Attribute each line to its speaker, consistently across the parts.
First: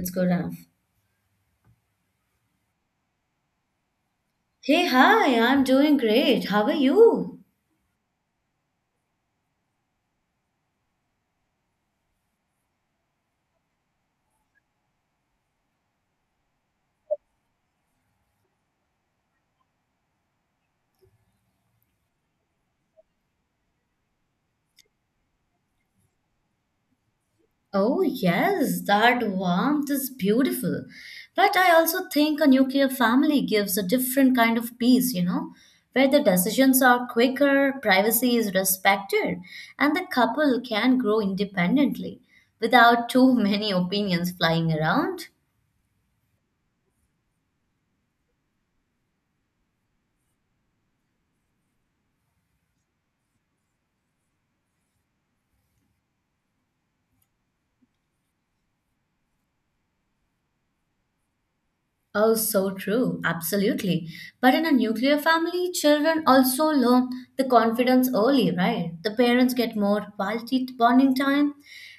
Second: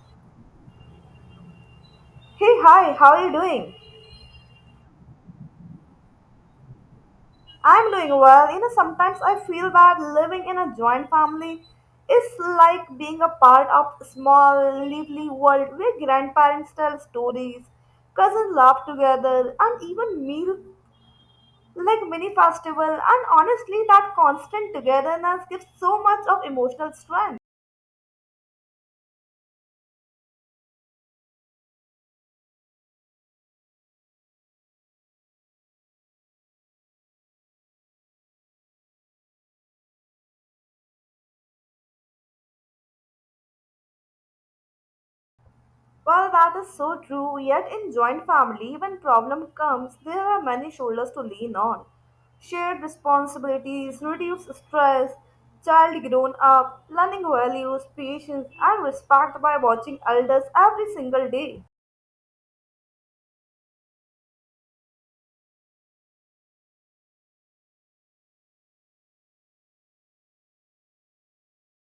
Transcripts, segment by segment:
Speaker 1: It's good enough.
Speaker 2: Hey, hi, how are you doing?
Speaker 1: Hey, hi, I'm doing great. How are you?
Speaker 2: I'm doing well. You know, sometimes I feel that living in a joint family is like being a part of a small, lively world where grandparents tell stories, cousins laugh together, and even meal like mini festival. And honestly, that constant togetherness gives so much of emotional strength.
Speaker 1: Oh, yes, that warmth is beautiful. But I also think a nuclear family gives a different kind of peace, you know, where the decisions are quicker, privacy is respected, and the couple can grow independently without too many opinions flying around.
Speaker 2: Well, that is so true. Yet, in joint family, when problem comes, there are many shoulders to lean on. Shared responsibilities, reduce stress, child grown up, learning values, patience, and respect by watching elders every single day.
Speaker 1: Oh, so true. Absolutely. But in a nuclear family, children also learn the confidence early, right? The parents get more quality bonding time,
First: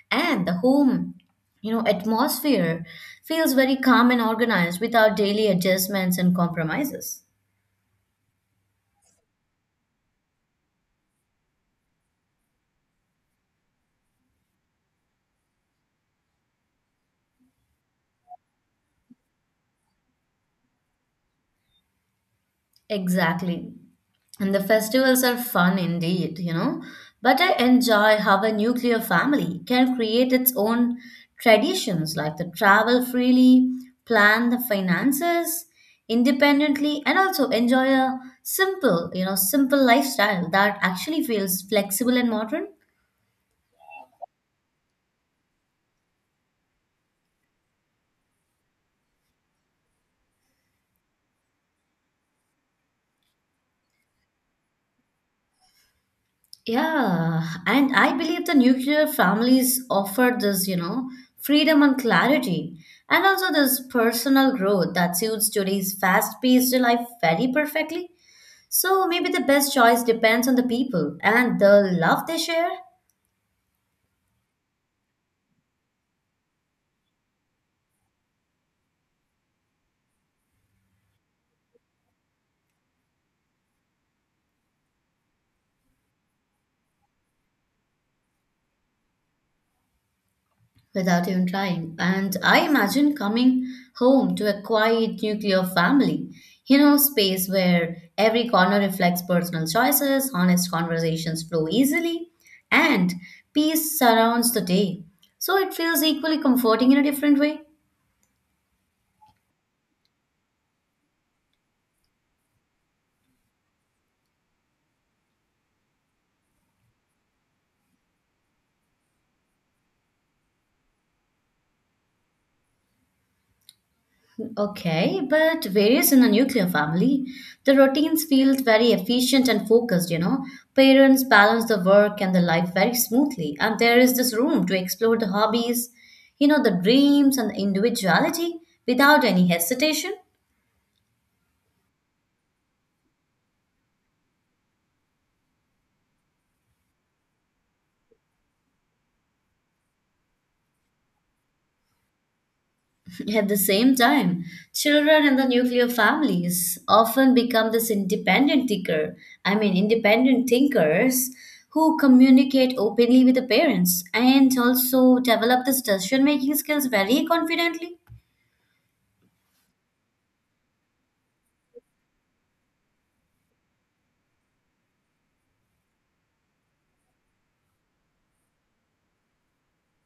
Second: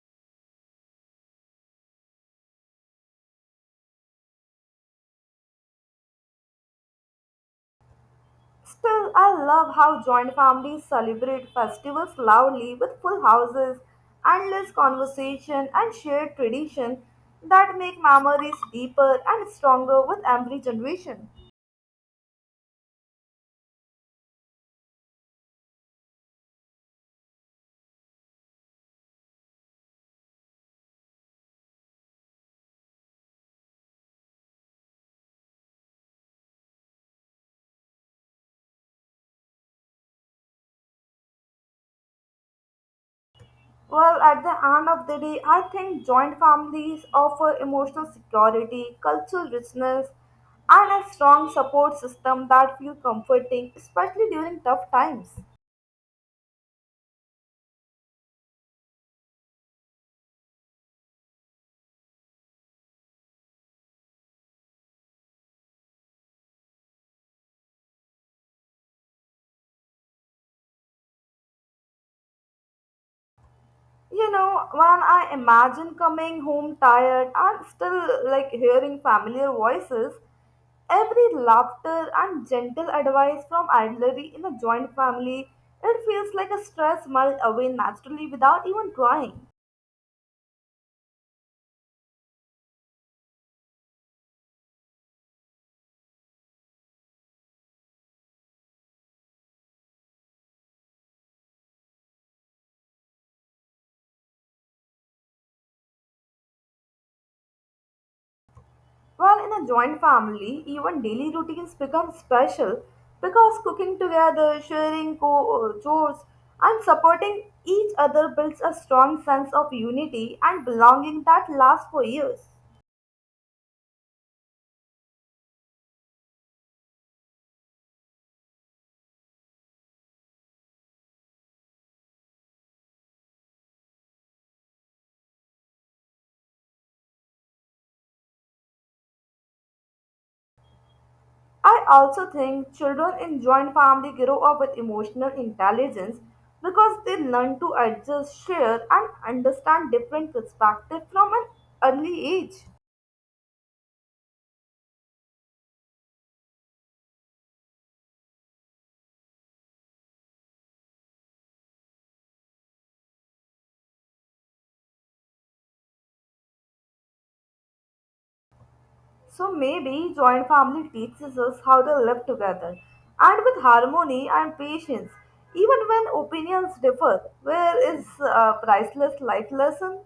Speaker 1: and the home, you know, atmosphere feels very calm and organized without daily adjustments and compromises.
Speaker 2: Still, I love how joint families celebrate festivals loudly with full houses, endless conversation, and shared tradition that make memories deeper and stronger with every generation.
Speaker 1: Exactly. And the festivals are fun indeed, you know. But I enjoy how a nuclear family can create its own traditions like the travel freely, plan the finances independently, and also enjoy a simple, simple lifestyle that actually feels flexible and modern.
Speaker 2: Well, at the end of the day, I think joint families offer emotional security, cultural richness, and a strong support system that feel comforting, especially during tough times.
Speaker 1: Yeah, and I believe the nuclear families offer this, you know, freedom and clarity, and also this personal growth that suits today's fast-paced life very perfectly. So maybe the best choice depends on the people and the love they share.
Speaker 2: You know, when I imagine coming home tired and still like hearing familiar voices, every laughter and gentle advice from elderly in a joint family, it feels like a stress melt away naturally without even trying.
Speaker 1: Without even trying. And I imagine coming home to a quiet nuclear family, you know, space where every corner reflects personal choices, honest conversations flow easily, and peace surrounds the day. So it feels equally comforting in a different way.
Speaker 2: Well, in a joint family, even daily routines become special because cooking together, sharing chores, and supporting each other builds a strong sense of unity and belonging that lasts for years.
Speaker 1: Okay, but various in the nuclear family, the routines feel very efficient and focused, you know. Parents balance the work and the life very smoothly, and there is this room to explore the hobbies, you know, the dreams and the individuality without any hesitation.
Speaker 2: I also think children in joint family grow up with emotional intelligence because they learn to adjust, share, and understand different perspectives from an early age.
Speaker 1: At the same time, children in the nuclear families often become this independent thinker, I mean independent thinkers who communicate openly with the parents and also develop this decision making skills very confidently.
Speaker 2: So maybe joint family teaches us how to live together and with harmony and patience, even when opinions differ. Where is a priceless life lesson?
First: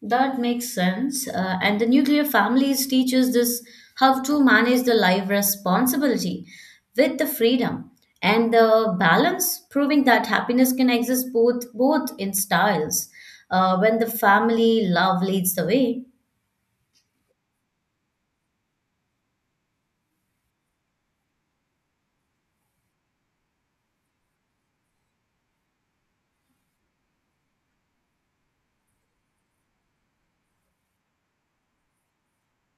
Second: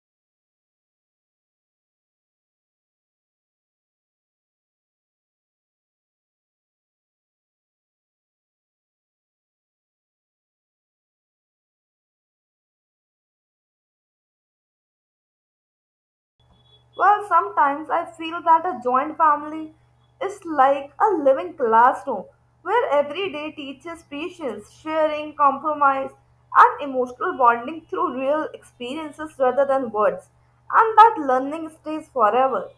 Speaker 1: That makes sense. And the nuclear families teaches this how to manage the life responsibility with the freedom and the balance, proving that happiness can exist both in styles. When the family love leads the way.
Speaker 2: Well, sometimes I feel that a joint family is like a living classroom where every day teaches patience, sharing, compromise, and emotional bonding through real experiences rather than words. And that learning stays forever.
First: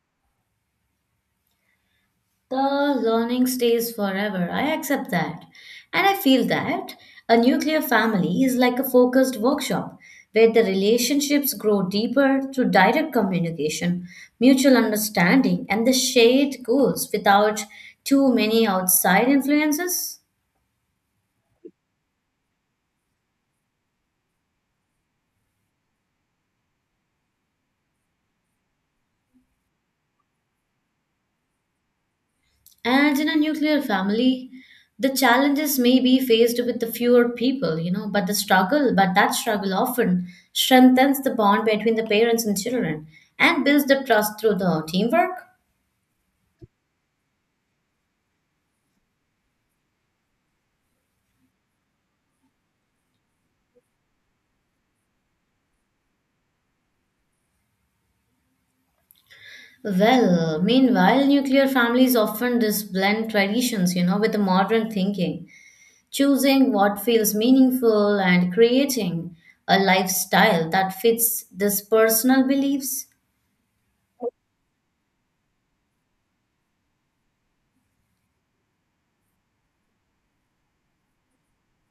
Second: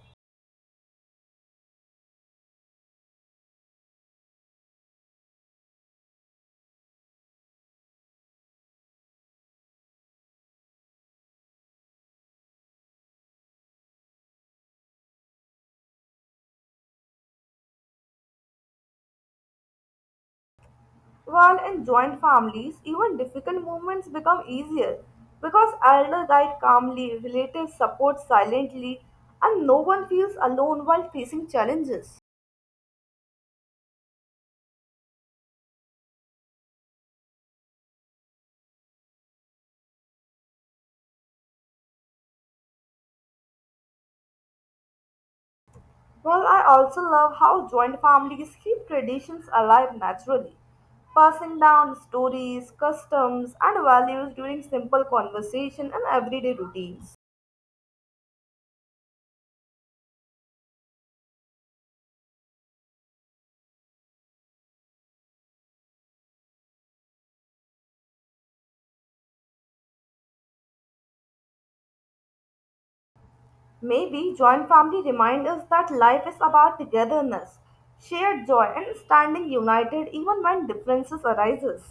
Speaker 1: The learning stays forever. I accept that. And I feel that a nuclear family is like a focused workshop where the relationships grow deeper through direct communication, mutual understanding, and the shared goals without too many outside influences.
Speaker 2: While in joint families, even difficult moments become easier because elder guide calmly, relatives support silently, and no one feels alone while facing challenges.
Speaker 1: And in a nuclear family, the challenges may be faced with the fewer people, you know, but that struggle often strengthens the bond between the parents and children and builds the trust through the teamwork.
Speaker 2: Well, I also love how joint families keep traditions alive naturally, passing down stories, customs, and values during simple conversation and everyday routines.
Speaker 1: Well, meanwhile, nuclear families often just blend traditions, you know, with the modern thinking, choosing what feels meaningful and creating a lifestyle that fits this personal beliefs.
Speaker 2: Maybe joint family remind us that life is about togetherness, shared joy and standing united even when differences arises.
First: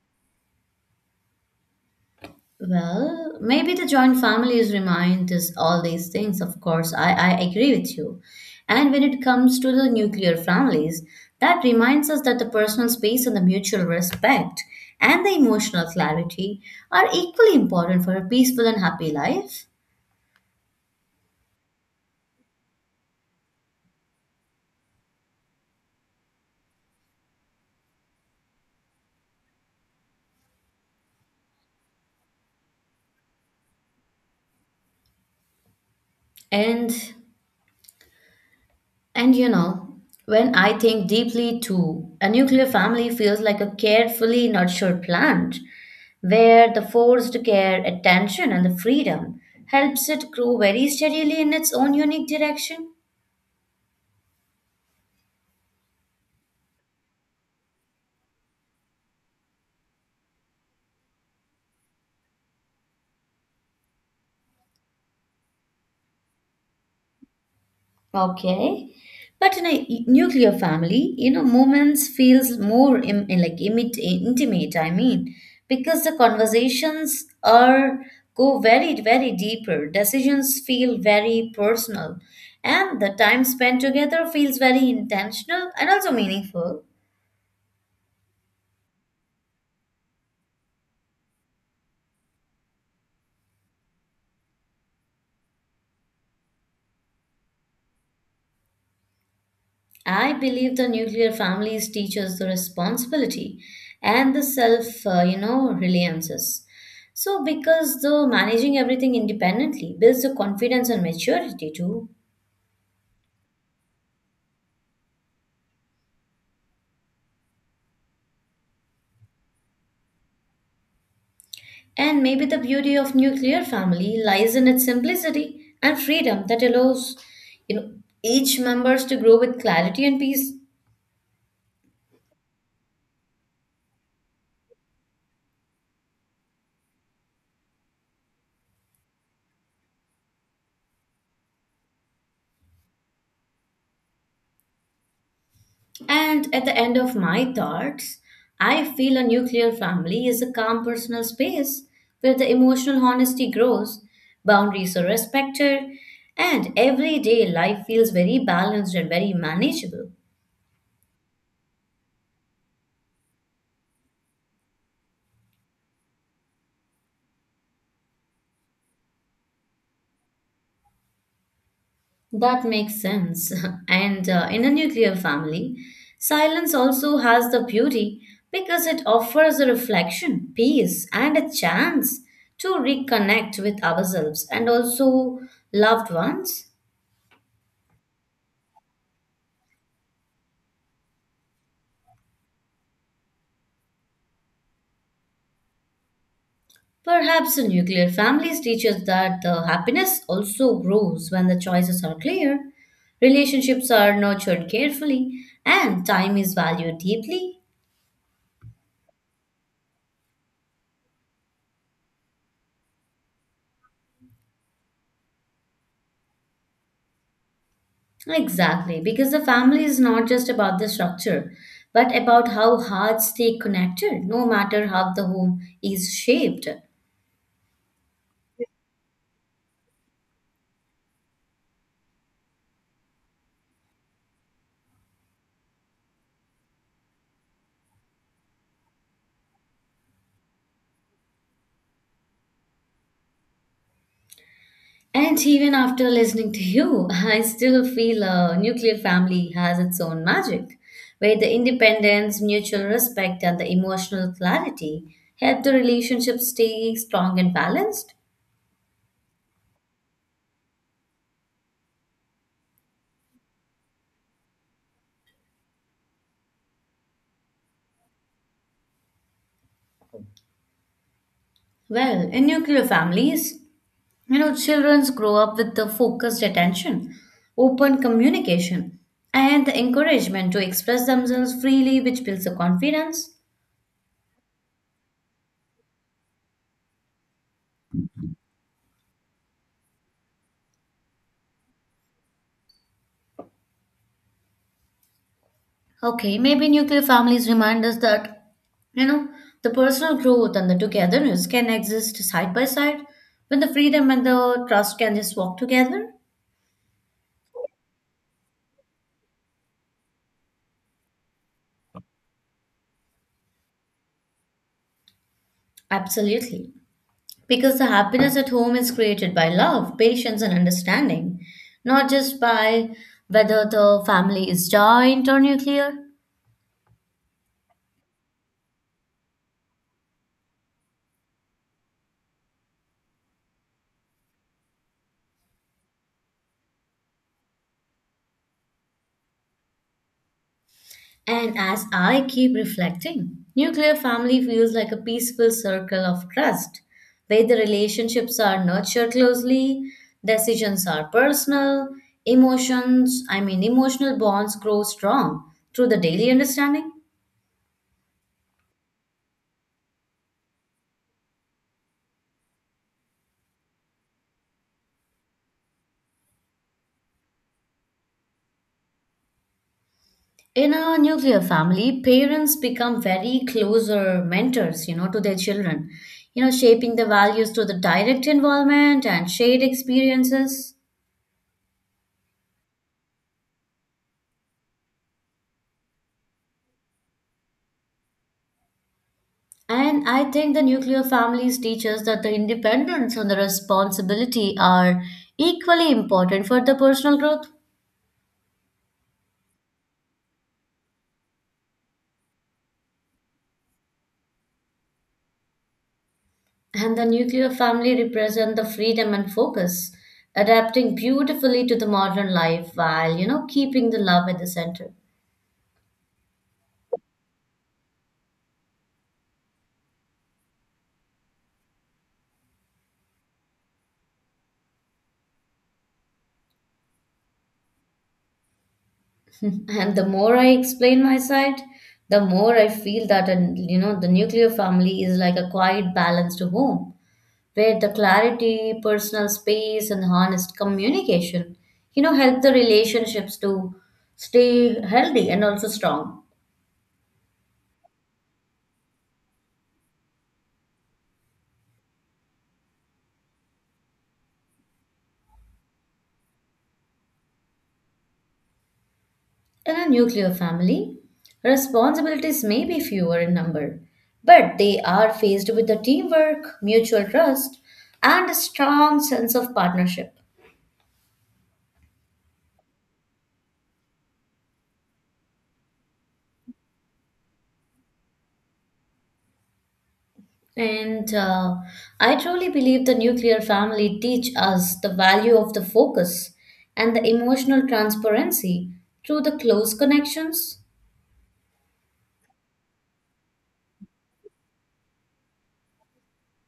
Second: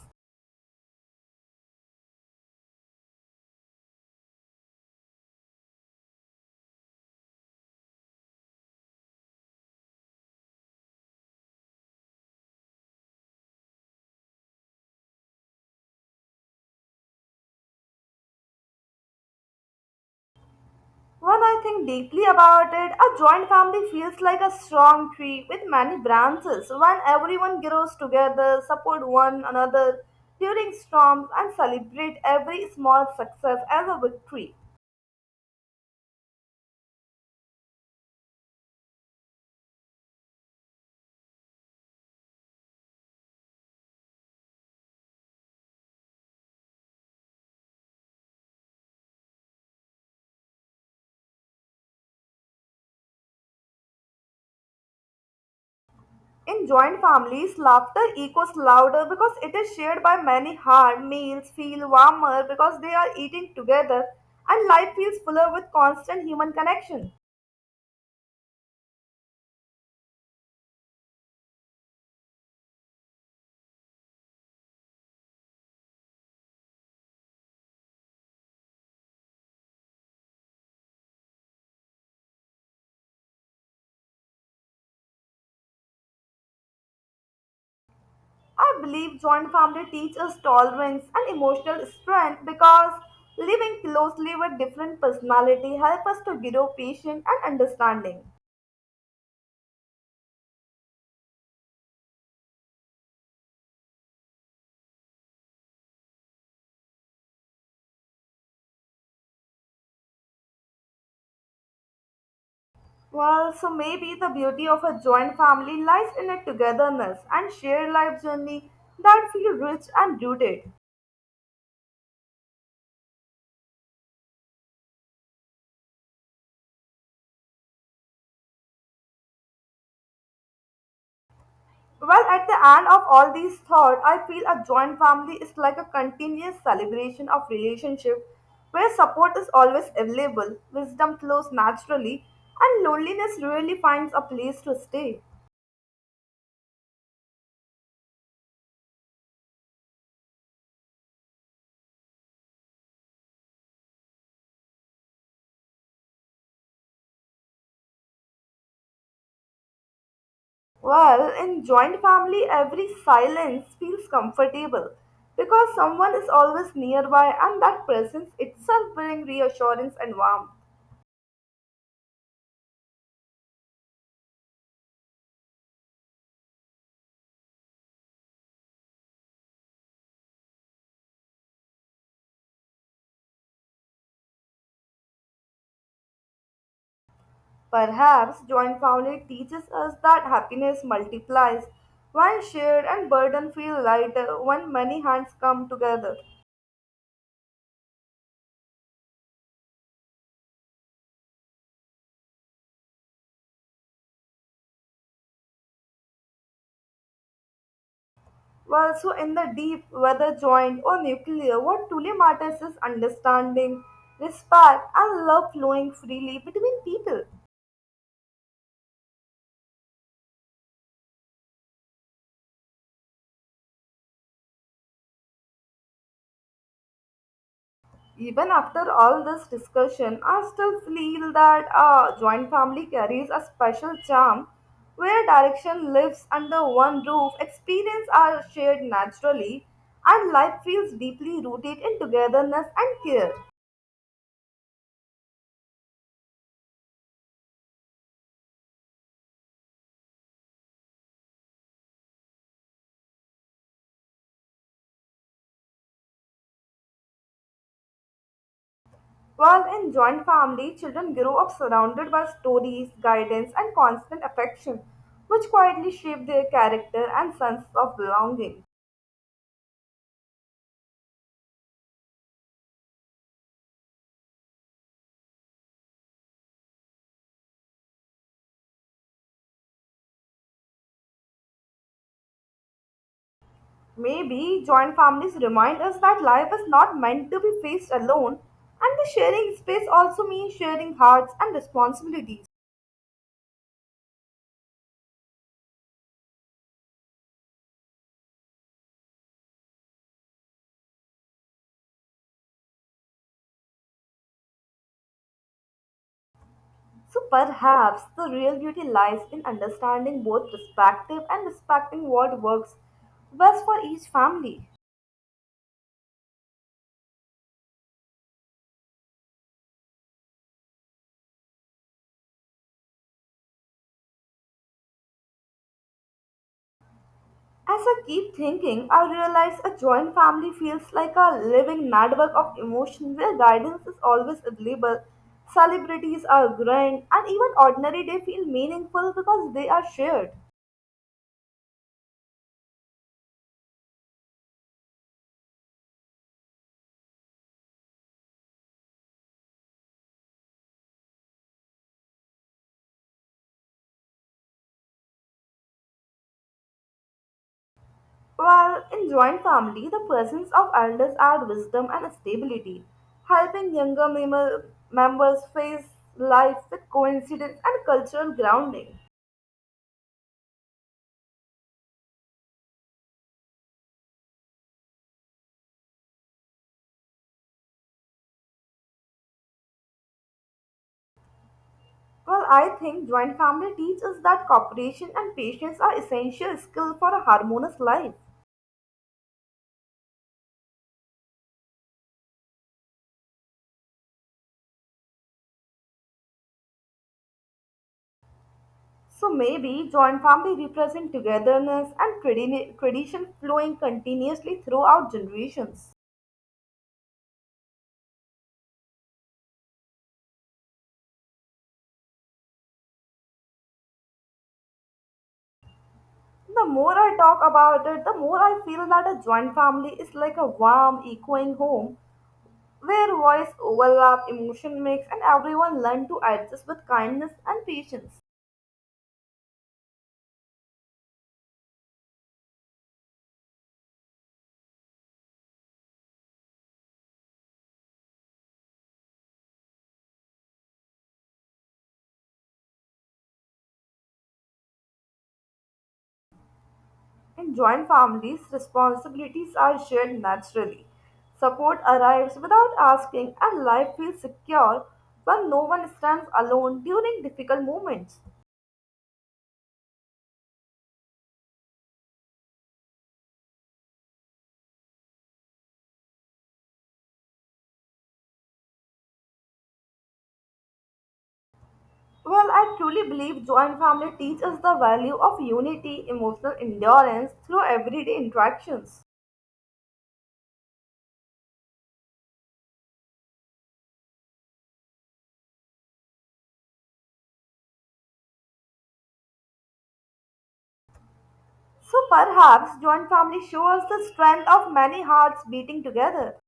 Speaker 1: Well, maybe the joint families remind us all these things, of course. I agree with you. And when it comes to the nuclear families, that reminds us that the personal space and the mutual respect and the emotional clarity are equally important for a peaceful and happy life.
Speaker 2: When I think deeply about it, a joint family feels like a strong tree with many branches. When everyone grows together, support one another during storms and celebrate every small success as a victory.
Speaker 1: And And you know, when I think deeply too, a nuclear family feels like a carefully nurtured plant, where the forced care, attention, and the freedom helps it grow very steadily in its own unique direction.
Speaker 2: In joint families, laughter echoes louder because it is shared by many hard meals feel warmer because they are eating together and life feels fuller with constant human connection.
Speaker 1: Okay. But in a nuclear family, you know, moments feels more Im in like imit intimate, I mean, because the conversations are go very, very deeper. Decisions feel very personal, and the time spent together feels very intentional and also meaningful.
Speaker 2: I believe joint family teaches us tolerance and emotional strength because living closely with different personality help us to grow patience and understanding.
Speaker 1: I believe the nuclear families teach us the responsibility and the self, you know, reliances. So, because the managing everything independently builds the confidence and maturity too.
Speaker 2: Well, so maybe the beauty of a joint family lies in a togetherness and shared life journey that feel rich and rooted.
Speaker 1: And maybe the beauty of nuclear family lies in its simplicity and freedom that allows, you know, each members to grow with clarity and peace.
Speaker 2: Well, at the end of all these thoughts, I feel a joint family is like a continuous celebration of relationship where support is always available, wisdom flows naturally, and loneliness really finds a place to stay.
Speaker 1: And at the end of my thoughts, I feel a nuclear family is a calm personal space where the emotional honesty grows, boundaries are respected, and everyday life feels very balanced and very manageable.
Speaker 2: Well, in joint family, every silence feels comfortable because someone is always nearby, and that presence itself brings reassurance and warmth.
Speaker 1: That makes sense. And in a nuclear family, silence also has the beauty because it offers a reflection, peace, and a chance to reconnect with ourselves and also loved ones.
Speaker 2: Perhaps joint family teaches us that happiness multiplies when shared and burden feel lighter when many hands come together.
Speaker 1: Perhaps the nuclear families teach us that the happiness also grows when the choices are clear, relationships are nurtured carefully, and time is valued deeply.
Speaker 2: Well, so in the deep, whether joint or nuclear, what truly matters is understanding, respect, and love flowing freely between people.
Speaker 1: Exactly, because the family is not just about the structure, but about how hearts stay connected, no matter how the home is shaped.
Speaker 2: Even after all this discussion, I still feel that a joint family carries a special charm where direction lives under one roof, experience are shared naturally, and life feels deeply rooted in togetherness and care.
Speaker 1: And even after listening to you, I still feel a nuclear family has its own magic, where the independence, mutual respect, and the emotional clarity help the relationship stay strong and balanced.
Speaker 2: While in joint family, children grow up surrounded by stories, guidance, and constant affection, which quietly shape their character and sense of belonging.
Speaker 1: Well, in nuclear families, you know, children grow up with the focused attention, open communication, and the encouragement to express themselves freely, which builds the confidence.
Speaker 2: Maybe joint families remind us that life is not meant to be faced alone, and the sharing space also means sharing hearts and responsibilities.
Speaker 1: Okay, maybe nuclear families remind us that, you know, the personal growth and the togetherness can exist side by side when the freedom and the trust can just walk together.
Speaker 2: So perhaps the real beauty lies in understanding both perspective and respecting what works best for each family.
Speaker 1: Absolutely. Because the happiness at home is created by love, patience, and understanding, not just by whether the family is joint or nuclear.
Speaker 2: As I keep thinking, I realize a joint family feels like a living network of emotion where guidance is always available. Celebrities are grand, and even ordinary day feel meaningful because they are shared.
Speaker 1: And as I keep reflecting, nuclear family feels like a peaceful circle of trust, where the relationships are nurtured closely, decisions are personal, emotional bonds grow strong through the daily understanding.
Speaker 2: While in joint family, the presence of elders add wisdom and stability, helping members face life with coincidence and cultural grounding.
Speaker 1: In a nuclear family, parents become very closer mentors, you know, to their children, you know, shaping the values through the direct involvement and shared experiences.
Speaker 2: Well, I think joint family teaches that cooperation and patience are essential skills for a harmonious life.
Speaker 1: And I think the nuclear families teach us that the independence and the responsibility are equally important for the personal growth.
Speaker 2: So maybe joint family represent togetherness and tradition flowing continuously throughout generations.
Speaker 1: And the nuclear family represent the freedom and focus, adapting beautifully to the modern life while, you know, keeping the love at the center.
Speaker 2: The more I talk about it, the more I feel that a joint family is like a warm, echoing home where voice overlap, emotion mix, and everyone learn to adjust with kindness and patience.
Speaker 1: And the more I explain my side, the more I feel that, and you know, the nuclear family is like a quiet balance to home where the clarity, personal space, and honest communication, you know, help the relationships to stay healthy and also strong.
Speaker 2: In joint families, responsibilities are shared naturally. Support arrives without asking, and life feels secure when no one stands alone during difficult moments.
Speaker 1: In a nuclear family, responsibilities may be fewer in number, but they are faced with the teamwork, mutual trust, and a strong sense of partnership.
Speaker 2: Well, I truly believe joint family teaches the value of unity, emotional endurance through everyday interactions.
Speaker 1: And I truly believe the nuclear family teach us the value of the focus and the emotional transparency through the close connections.
Speaker 2: So perhaps joint family shows the strength of many hearts beating together.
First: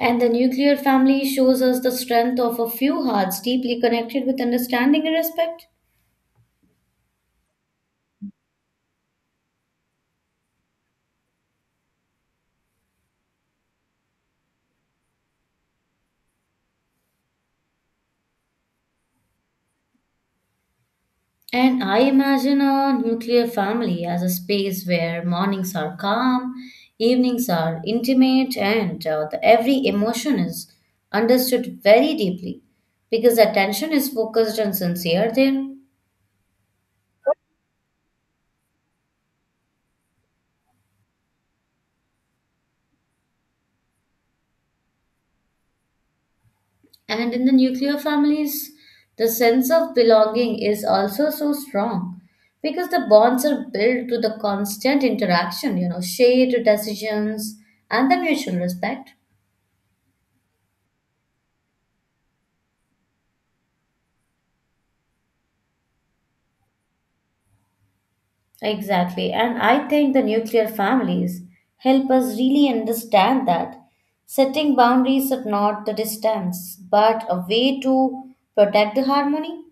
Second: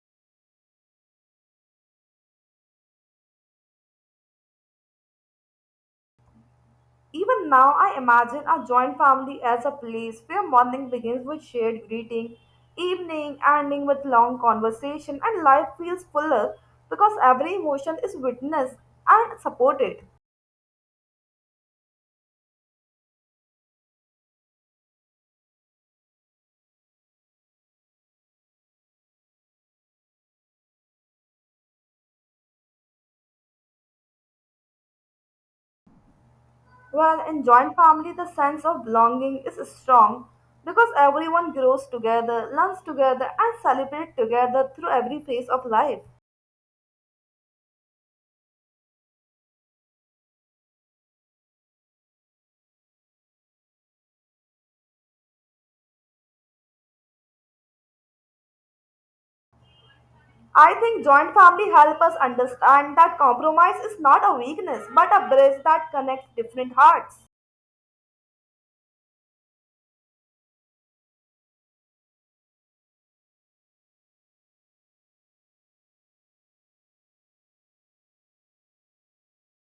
Speaker 1: And the nuclear family shows us the strength of a few hearts deeply connected with understanding and respect.
Speaker 2: Even now, I imagine our joint family as a place where morning begins with shared greeting, evening ending with long conversation, and life feels fuller because every emotion is witnessed and supported.
Speaker 1: And I imagine a nuclear family as a space where mornings are calm, evenings are intimate, and every emotion is understood very deeply because attention is focused and sincere there.
Speaker 2: Well, in joint family, the sense of belonging is strong because everyone grows together, learns together, and celebrates together through every phase of life.
Speaker 1: And in the nuclear families, the sense of belonging is also so strong because the bonds are built through the constant interaction, you know, shared decisions and the mutual respect.
Speaker 2: I think joint family help us understand that compromise is not a weakness but a bridge that connects different hearts.
Speaker 1: Exactly. And I think the nuclear families help us really understand that setting boundaries are not the distance, but a way to protect the harmony.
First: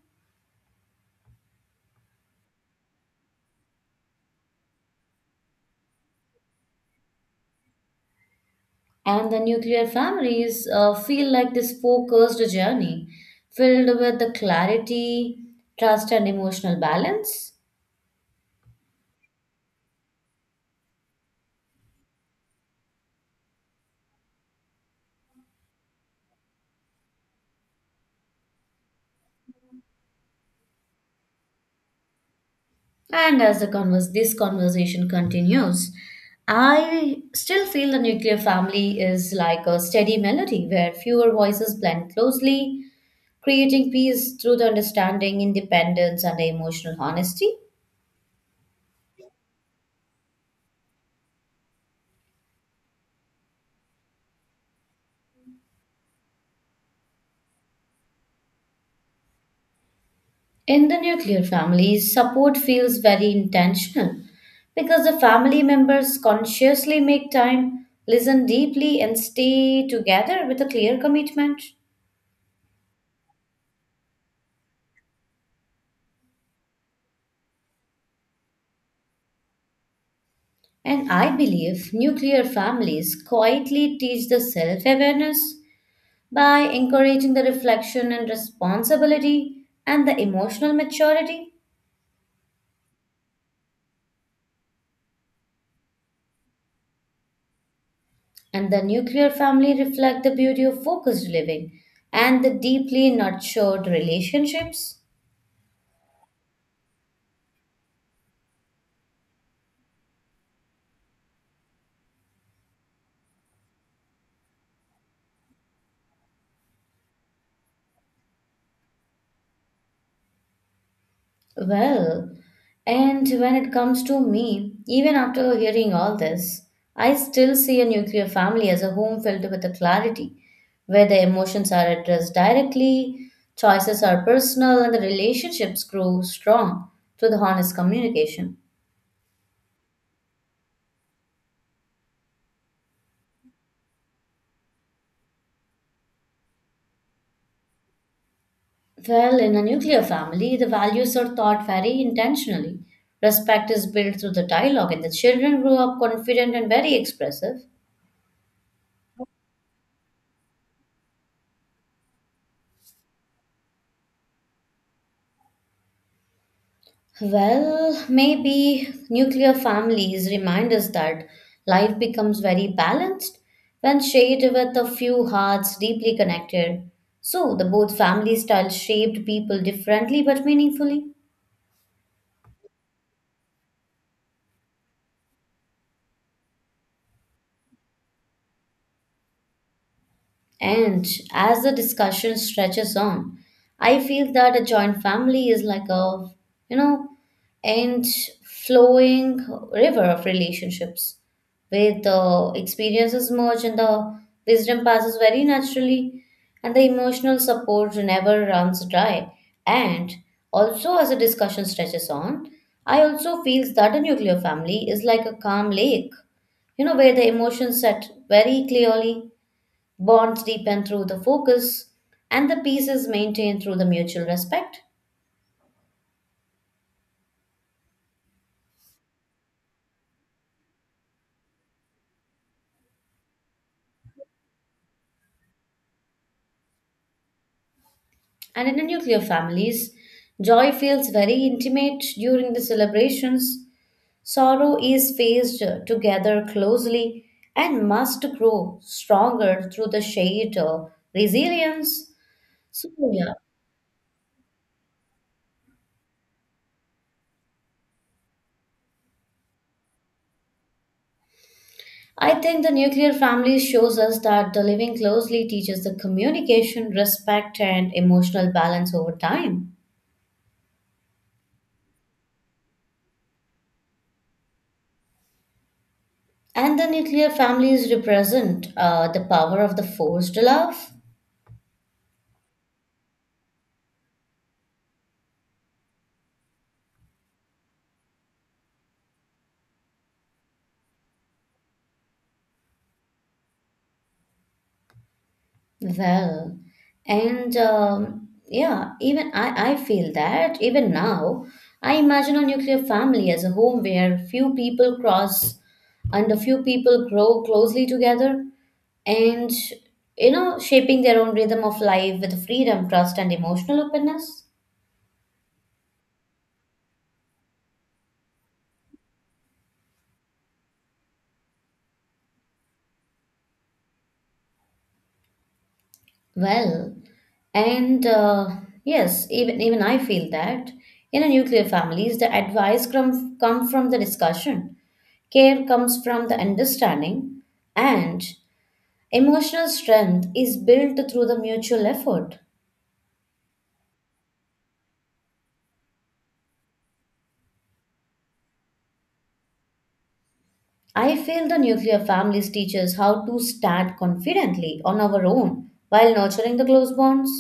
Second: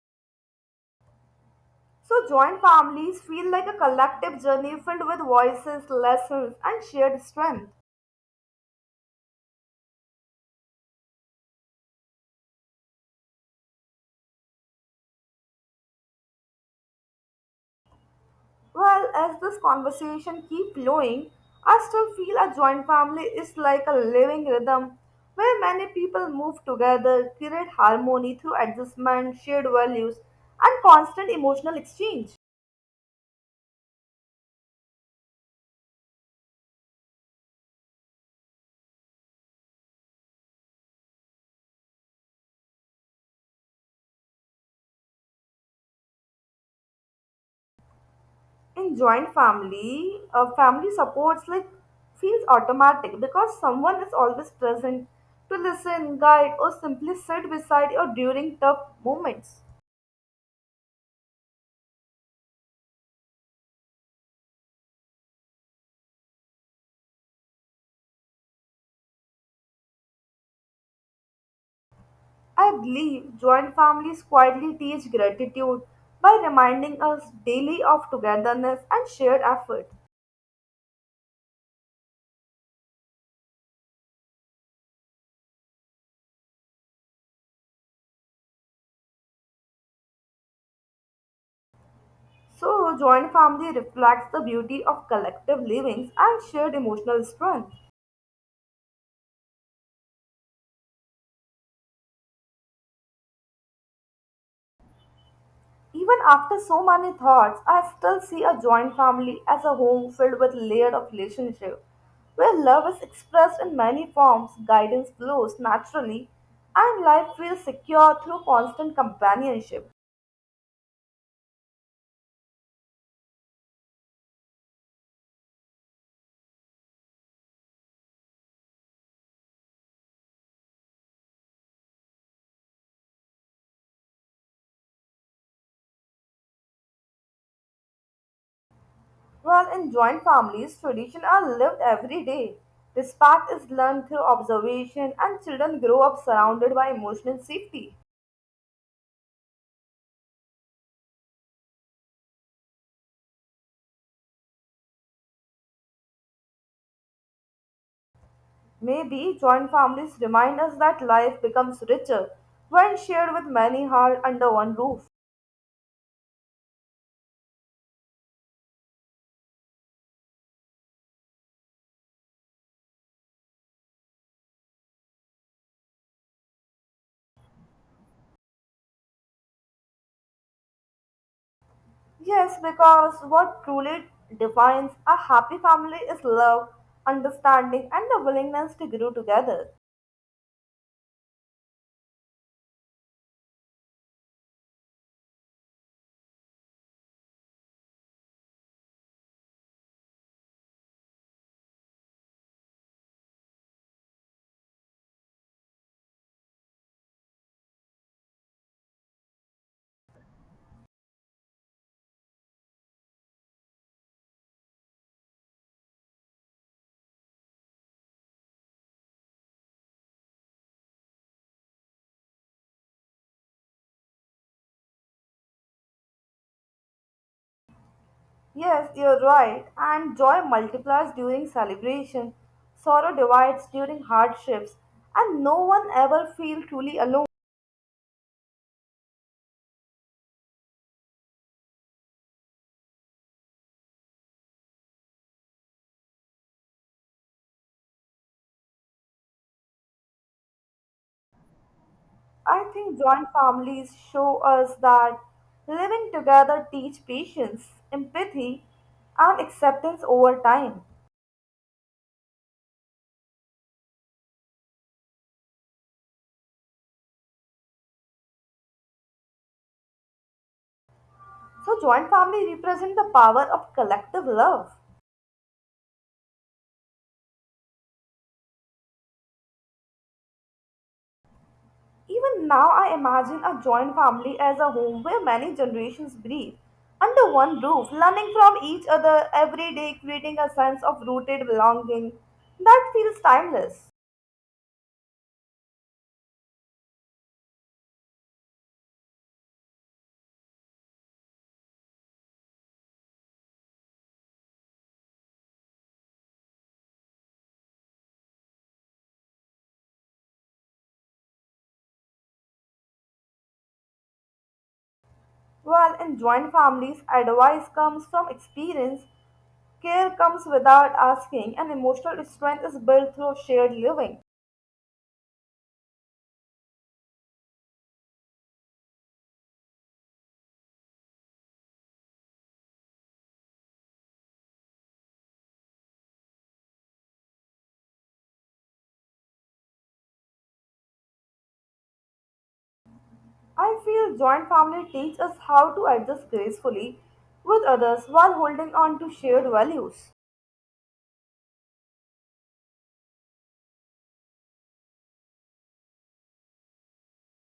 Speaker 2: So, joint families feel like a collective journey filled with voices, lessons, and shared strength.
Speaker 1: And the nuclear families feel like this focused journey filled with the clarity, trust, and emotional balance.
Speaker 2: Well, as this conversation keeps flowing, I still feel a joint family is like a living rhythm where many people move together, create harmony through adjustment, shared values, and constant emotional exchange.
Speaker 1: And as this conversation continues, I still feel the nuclear family is like a steady melody where fewer voices blend closely, creating peace through the understanding, independence, and emotional honesty.
Speaker 2: In joint family, family supports like feels automatic because someone is always present to listen, guide, or simply sit beside you during tough moments.
Speaker 1: In the nuclear families, support feels very intentional because the family members consciously make time, listen deeply, and stay together with a clear commitment.
Speaker 2: I believe joint families quietly teach gratitude by reminding us daily of togetherness and shared effort.
Speaker 1: And I believe nuclear families quietly teach the self awareness by encouraging the reflection and responsibility and the emotional maturity.
Speaker 2: So, joint family reflects the beauty of collective livings and shared emotional strength.
Speaker 1: And the nuclear family reflect the beauty of focused living and the deeply nurtured relationships.
Speaker 2: Even after so many thoughts, I still see a joint family as a home filled with layered of relationship, where love is expressed in many forms, guidance flows naturally, and life feels secure through constant companionship.
Speaker 1: Well, and when it comes to me, even after hearing all this, I still see a nuclear family as a home filled with a clarity, where the emotions are addressed directly, choices are personal, and the relationships grow strong through the honest communication.
Speaker 2: While in joint families, traditions are lived every day. Respect is learned through observation, and children grow up surrounded by emotional safety.
Speaker 1: Well, in a nuclear family, the values are taught very intentionally. Respect is built through the dialogue, and the children grow up confident and very expressive.
Speaker 2: Maybe joint families remind us that life becomes richer when shared with many hearts under one roof.
Speaker 1: Well, maybe nuclear families remind us that life becomes very balanced when shared with a few hearts deeply connected. So, the both family styles shaped people differently but meaningfully.
Speaker 2: Yes, because what truly defines a happy family is love, understanding, and the willingness to grow together.
Speaker 1: And as the discussion stretches on, I feel that a joint family is like a, you know, end flowing river of relationships where the experiences merge and the wisdom passes very naturally and the emotional support never runs dry. And also as the discussion stretches on, I also feel that a nuclear family is like a calm lake, you know, where the emotions set very clearly. Bonds deepen through the focus, and the peace is maintained through the mutual respect.
Speaker 2: Yes, you're right, and joy multiplies during celebration, sorrow divides during hardships, and no one ever feels truly alone.
Speaker 1: And in the nuclear families, joy feels very intimate during the celebrations, sorrow is faced together closely, and must grow stronger through the shared resilience.
Speaker 2: I
Speaker 1: So,
Speaker 2: think joint
Speaker 1: yeah.
Speaker 2: families show us that living together teach patience, empathy, and acceptance over time.
Speaker 1: I think the nuclear family shows us that the living closely teaches the communication, respect, and emotional balance over time.
Speaker 2: So joint family represent the power of collective love.
Speaker 1: And the nuclear families represent the power of the forced love.
Speaker 2: Even now, I imagine a joint family as a home where many generations breathe under one roof, learning from each other every day, creating a sense of rooted belonging that feels timeless.
Speaker 1: Well, even I feel that even now, I imagine a nuclear family as a home where few people cross and a few people grow closely together and, shaping their own rhythm of life with freedom, trust, and emotional openness.
Speaker 2: While in joint families, advice comes from experience, care comes without asking, and emotional strength is built through shared living.
Speaker 1: Well, and Yes, even I feel that in a nuclear families, the advice come from the discussion, care comes from the understanding, and emotional strength is built through the mutual effort.
Speaker 2: I feel joint family teach us how to adjust gracefully with others while holding on to shared values.
Speaker 1: I feel the nuclear families teach us how to stand confidently on our own while nurturing the close bonds.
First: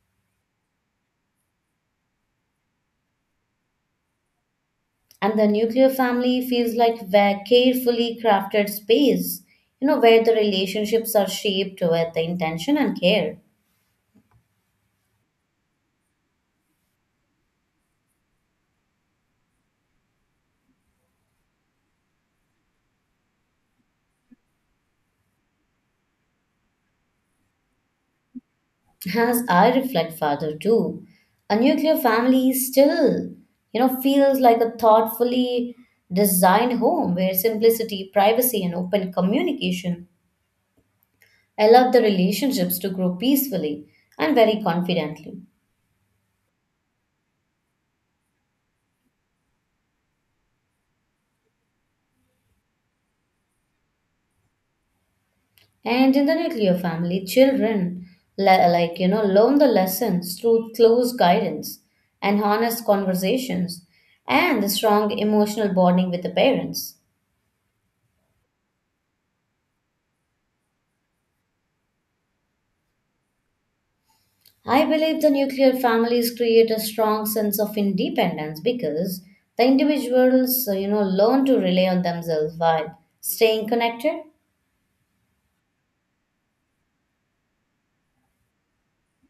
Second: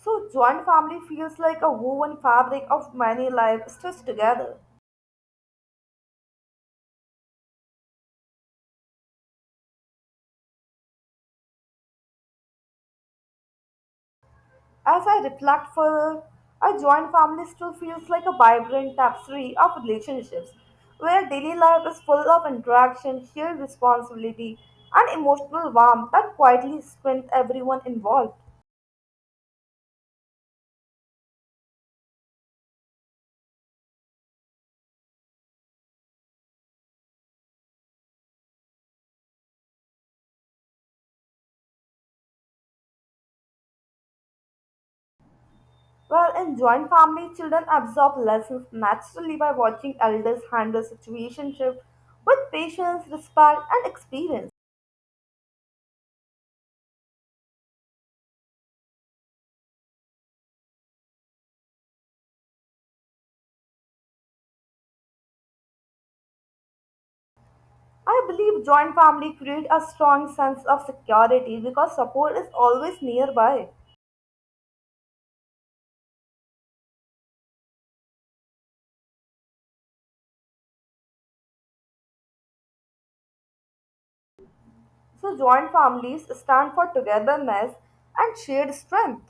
Speaker 2: So, joint family feels like a woven fabric of many lives stitched together.
Speaker 1: And the nuclear family feels like a carefully crafted space, where the relationships are shaped with the intention and care.
Speaker 2: As I reflect further, a joint family still feels like a vibrant tapestry of relationships where daily life is full of interaction, shared responsibility, and emotional warmth that quietly strengthen everyone involved.
Speaker 1: As I reflect further too, a nuclear family still, feels like a thoughtfully designed home where simplicity, privacy, and open communication allow the relationships to grow peacefully and very confidently.
Speaker 2: While in joint family, children absorb lessons naturally by watching elders handle situationship with patience, respect, and experience.
Speaker 1: And in the nuclear family, children learn the lessons through close guidance and honest conversations and the strong emotional bonding with the parents.
Speaker 2: I believe joint family create a strong sense of security because support is always nearby.
Speaker 1: I believe the nuclear families create a strong sense of independence because the individuals learn to rely on themselves while staying connected.
Speaker 2: So joint families stand for togetherness and shared strength.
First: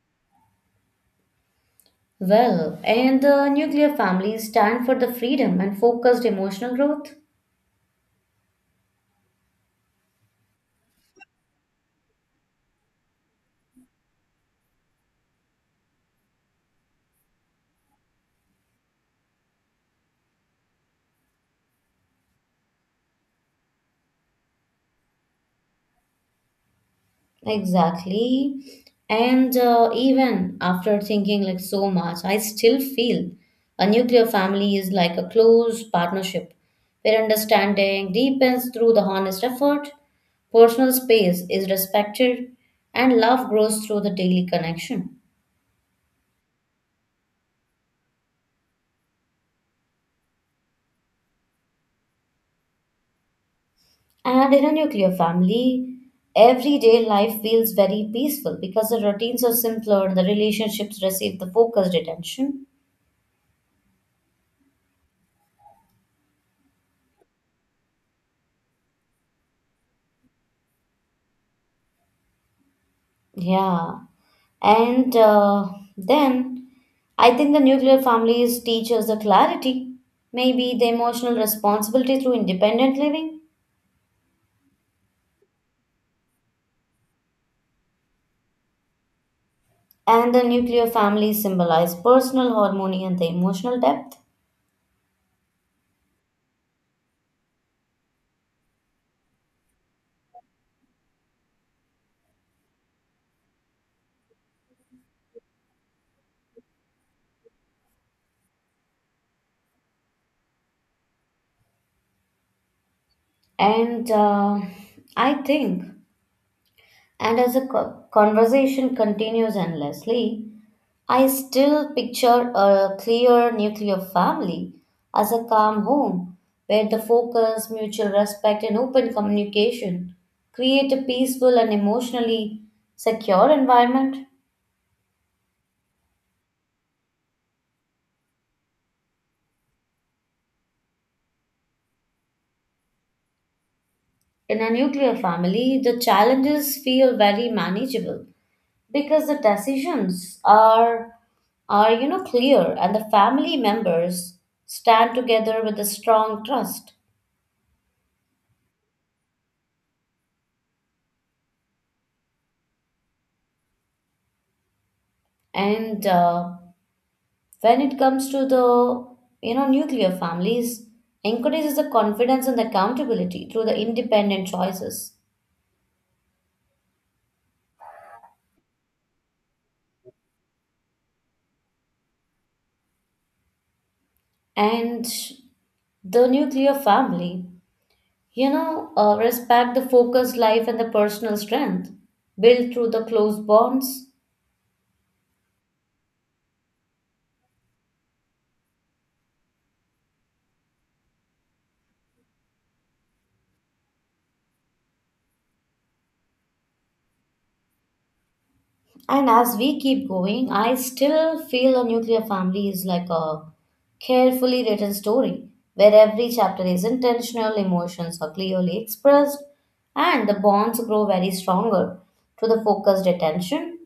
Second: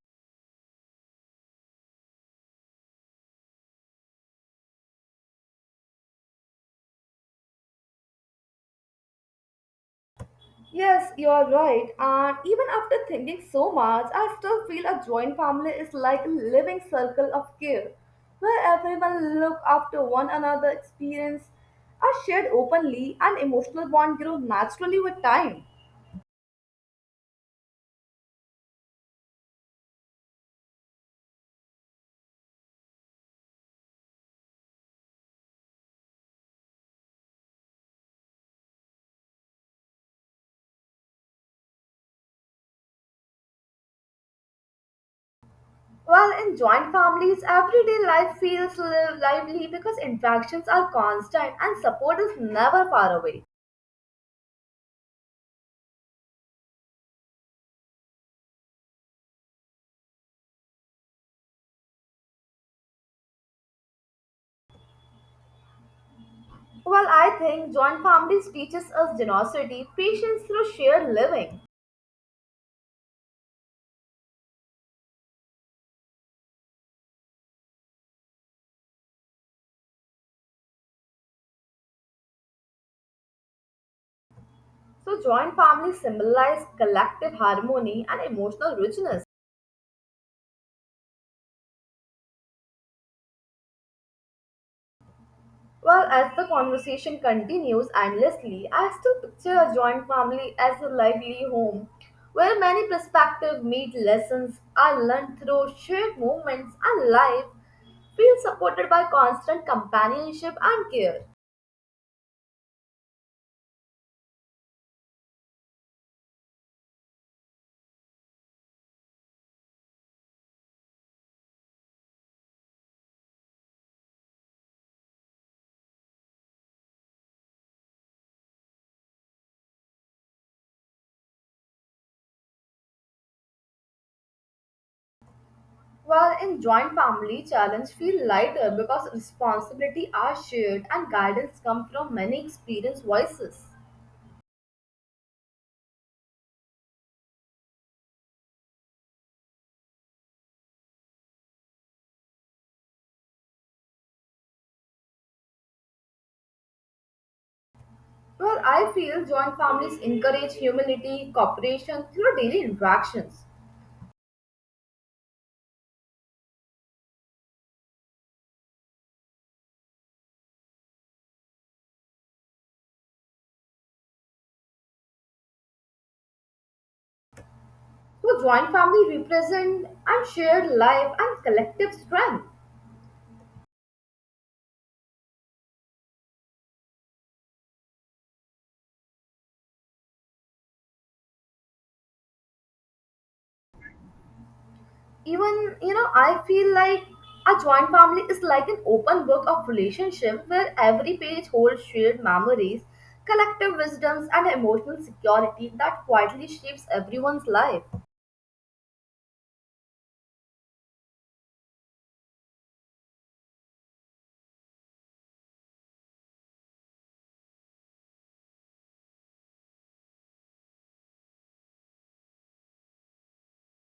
Speaker 1: Well, and the nuclear families stand for the freedom and focused emotional growth.
Speaker 2: Yes, you are right. And even after thinking so much, I still feel a joint family is like a living circle of care, where everyone look after one another, experience are shared openly, and emotional bond grow naturally with time.
Speaker 1: Exactly. And Even after thinking like so much, I still feel a nuclear family is like a close partnership where understanding deepens through the honest effort, personal space is respected, and love grows through the daily connection.
Speaker 2: Well, in joint families, everyday life feels lively because interactions are constant and support is never far away.
Speaker 1: And in a nuclear family, everyday life feels very peaceful because the routines are simpler, the relationships receive the focused attention.
Speaker 2: Well, I think joint families teaches us generosity, patience through shared living.
Speaker 1: Yeah. And then I think the nuclear families teach us the clarity, maybe the emotional responsibility through independent living.
Speaker 2: So joint families symbolize collective harmony and emotional richness.
Speaker 1: And the nuclear families symbolize personal harmony and the emotional depth.
Speaker 2: Well, as the conversation continues endlessly, I still picture a joint family as a lively home where many perspectives meet lessons are learned through shared moments and life feel supported by constant companionship and care.
Speaker 1: And uh, I think, and as the conversation continues endlessly, I still picture a clear nuclear family as a calm home where the focus, mutual respect, and open communication create a peaceful and emotionally secure environment.
Speaker 2: While in joint family, challenges feel lighter because responsibility are shared and guidance comes from many experienced voices.
Speaker 1: In a nuclear family, the challenges feel very manageable because the decisions are clear and the family members stand together with a strong trust.
Speaker 2: Well, I feel joint families encourage humility, cooperation through daily interactions.
Speaker 1: And When it comes to the nuclear families encourages the confidence and accountability through the independent choices.
Speaker 2: So, joint family represent and shared life and collective strength.
Speaker 1: And the nuclear family, respect the focused life and the personal strength built through the close bonds.
Speaker 2: Even, you know, I feel like a joint family is like an open book of relationship where every page holds shared memories collective wisdoms and emotional security that quietly shapes everyone's life.
Speaker 1: And as we keep going, I still feel a nuclear family is like a carefully written story where every chapter is intentional, emotions are clearly expressed, and the bonds grow very stronger through the focused attention.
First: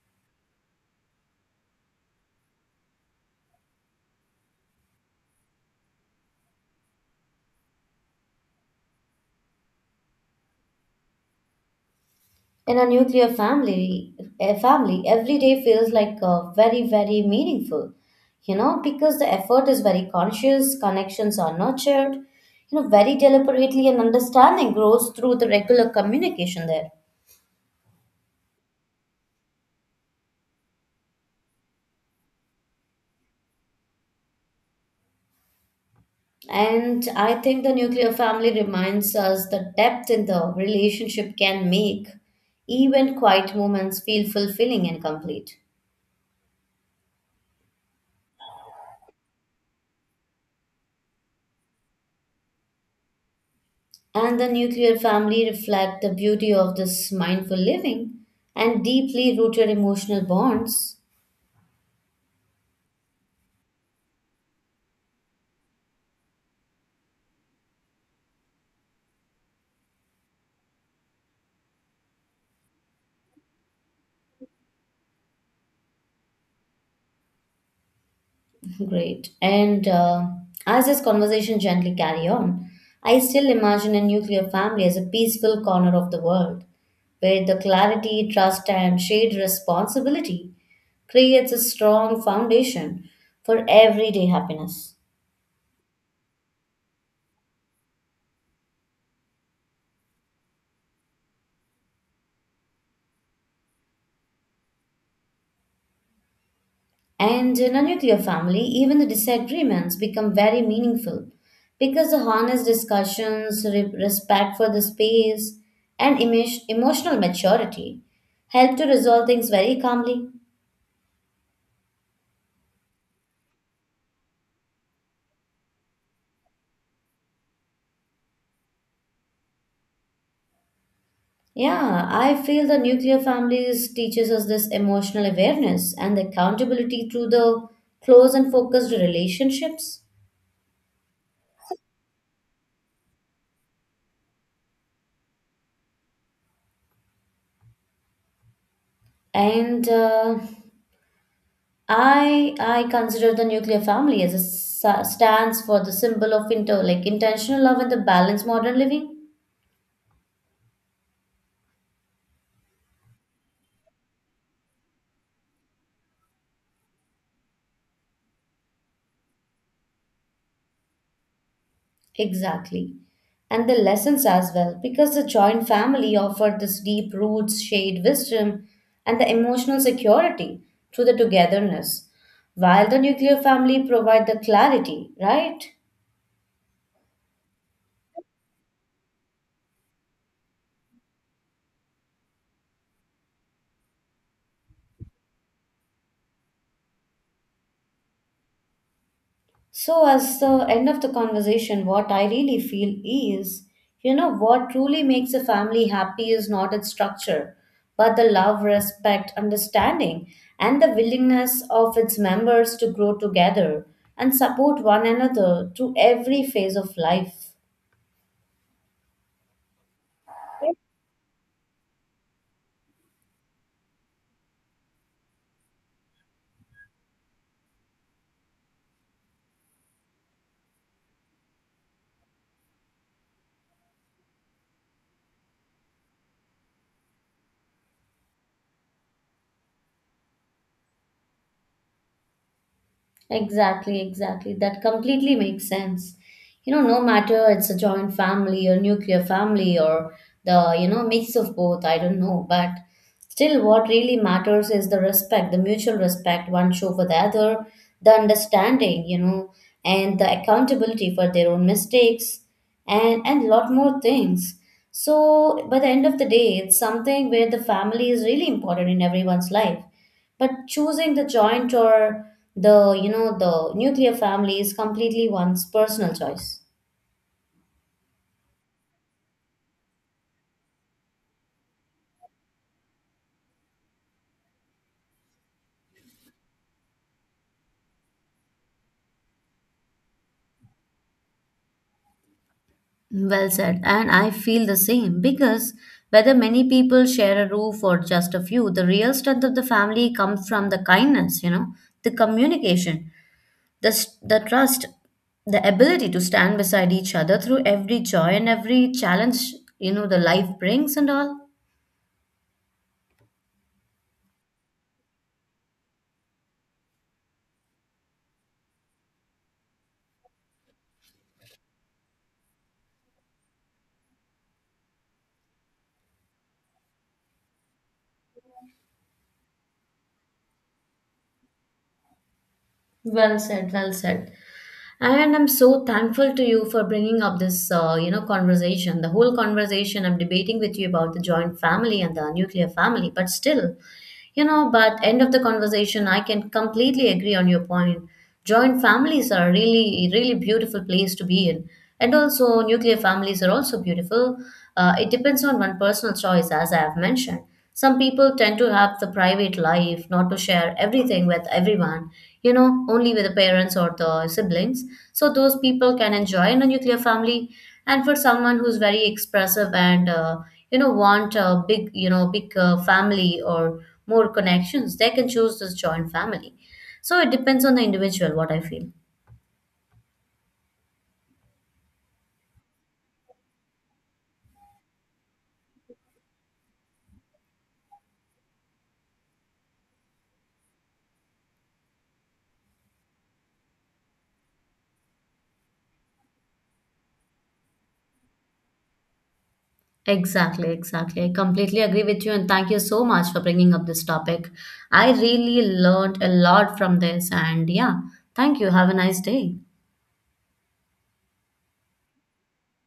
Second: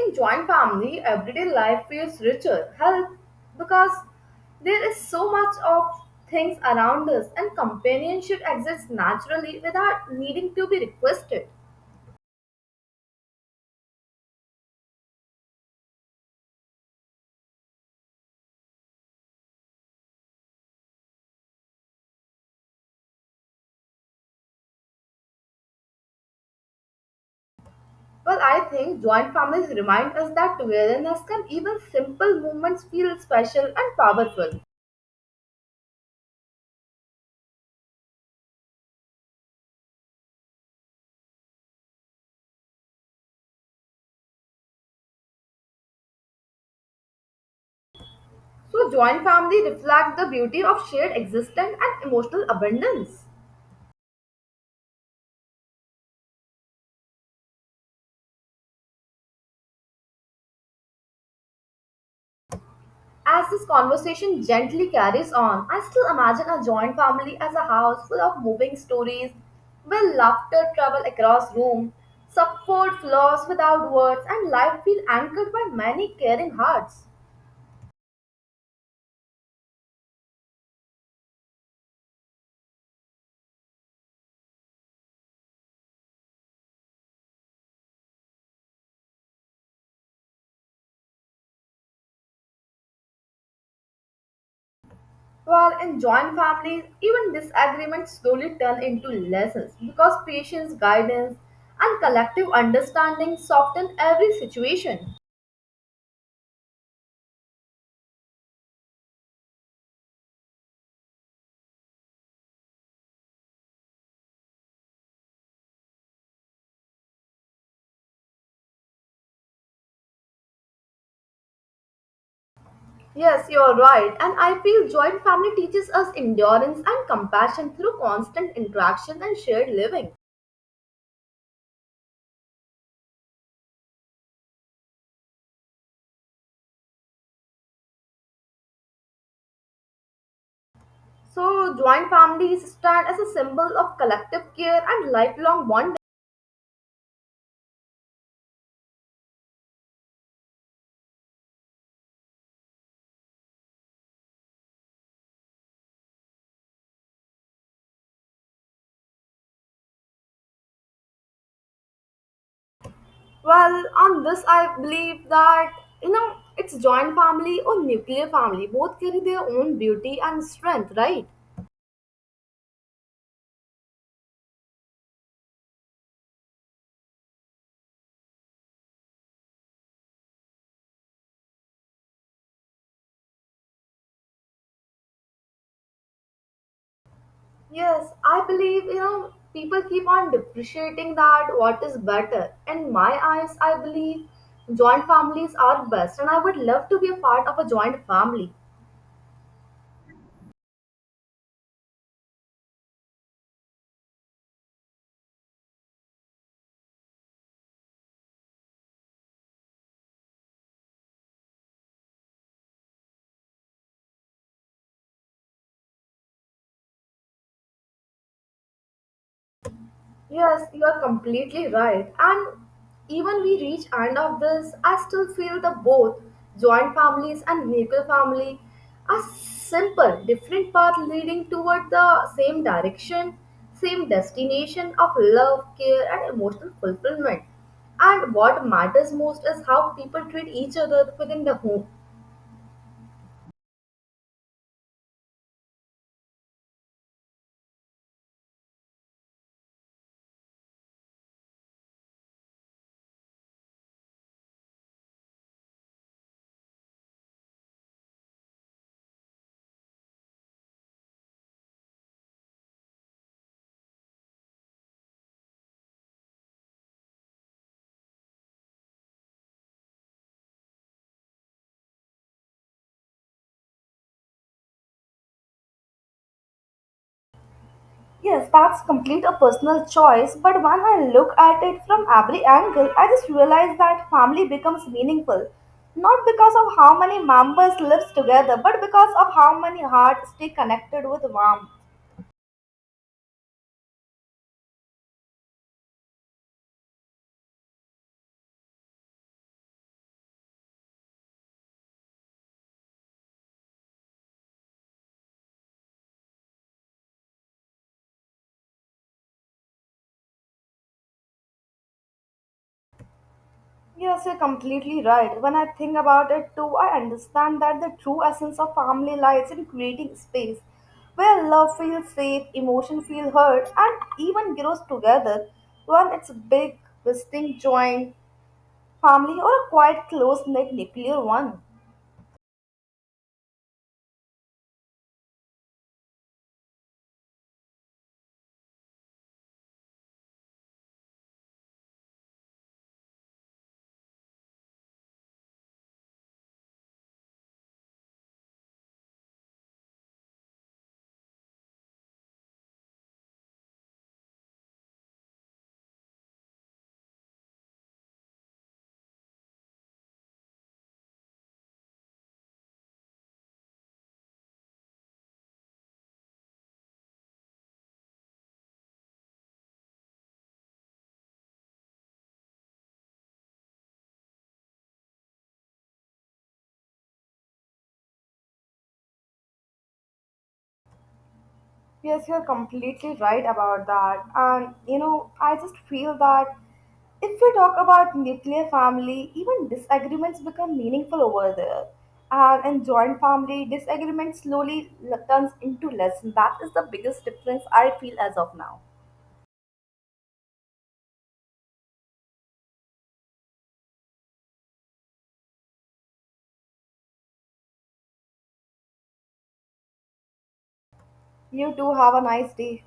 Speaker 2: In joint family everyday life feels richer health because there is so much of things around us and companionship exists naturally without needing to be requested.
Speaker 1: In a nuclear family, a family every day feels like a very, very meaningful, because the effort is very conscious, connections are nurtured, very deliberately, and understanding grows through the regular communication there.
Speaker 2: Well, I think joint families remind us that togetherness can even simple moments feel special and powerful.
Speaker 1: And I think the nuclear family reminds us the depth in the relationship can make even quiet moments feel fulfilling and complete.
Speaker 2: So, joint family reflect the beauty of shared existence and emotional abundance.
Speaker 1: And the nuclear family reflect the beauty of this mindful living and deeply rooted emotional bonds.
Speaker 2: As this conversation gently carries on, I still imagine a joint family as a house full of moving stories where laughter travel across room, support flows without words, and life feel anchored by many caring hearts.
Speaker 1: Great. And As this conversation gently carry on, I still imagine a nuclear family as a peaceful corner of the world, where the clarity, trust, and shared responsibility creates a strong foundation for everyday happiness.
Speaker 2: Well, in joint families, even disagreements slowly turn into lessons because patience, guidance, and collective understanding soften every situation.
Speaker 1: And in a nuclear family, even the disagreements become very meaningful because the honest discussions, respect for the space, and emotional maturity help to resolve things very calmly.
Speaker 2: Yes, you're right, and I feel joint family teaches us endurance and compassion through constant interaction and shared living.
Speaker 1: Yeah, I feel the nuclear families teaches us this emotional awareness and accountability through the close and focused relationships.
Speaker 2: So, joint families stand as a symbol of collective care and lifelong bonding.
Speaker 1: And I consider the nuclear family as a stands for the symbol of inter like intentional love and the balanced modern living.
Speaker 2: Well, on this, I believe that you know it's joint family or nuclear family. Both carry their own beauty and strength, right?
Speaker 1: Exactly. And the lessons as well, because the joint family offered this deep roots, shared wisdom, and the emotional security through the togetherness, while the nuclear family provide the clarity, right?
Speaker 2: Yes, I believe you know people keep on depreciating that what is better. In my eyes, I believe joint families are best, and I would love to be a part of a joint family.
Speaker 1: So, as the end of the conversation, what I really feel is, what truly makes a family happy is not its structure, but the love, respect, understanding, and the willingness of its members to grow together and support one another through every phase of life.
Speaker 2: Yes, you are completely right. And even we reach end of this, I still feel the both joint families and nuclear family are simple, different path leading toward the same direction, same destination of love, care, and emotional fulfillment. And what matters most is how people treat each other within the home.
Speaker 1: Exactly, exactly. That completely makes sense. You know, no matter it's a joint family or nuclear family or the, mix of both, I don't know. But still, what really matters is the respect, the mutual respect one show for the other, the understanding, and the accountability for their own mistakes and lot more things. So by the end of the day, it's something where the family is really important in everyone's life, but choosing the joint or the the nuclear family is completely one's personal choice.
Speaker 2: Yes, that's complete a personal choice, but when I look at it from every angle, I just realize that family becomes meaningful not because of how many members lives together, but because of how many hearts stay connected with warmth.
Speaker 1: Well said, and I feel the same because whether many people share a roof or just a few, the real strength of the family comes from the kindness, the communication, the trust, the ability to stand beside each other through every joy and every challenge, the life brings and all.
Speaker 2: Yes, you're completely right. When I think about it too, I understand that the true essence of family lies in creating space where love feels safe, emotion feel heard, and even grows together when it's big, distinct joint family or a quite close-knit nuclear one.
Speaker 1: Well said, well said. And I'm so thankful to you for bringing up this, conversation. The whole conversation I'm debating with you about the joint family and the nuclear family, but still, but end of the conversation, I can completely agree on your point. Joint families are really, really beautiful place to be in. And also, nuclear families are also beautiful. It depends on one personal choice, as I have mentioned. Some people tend to have the private life, not to share everything with everyone, only with the parents or the siblings. So, those people can enjoy in a nuclear family. And for someone who's very expressive and, want a big, big family or more connections, they can choose this joint family. So it depends on the individual, what I feel.
Speaker 2: Yes, you're completely right about that. And you know, I just feel that if we talk about nuclear family, even disagreements become meaningful over there. And in joint family, disagreement slowly turns into lesson. That is the biggest difference I feel as of now.
Speaker 1: Exactly, exactly. I completely agree with you and thank you so much for bringing up this topic. I really learned a lot from this and yeah, thank you. Have a nice day.
Speaker 2: You too have a nice day.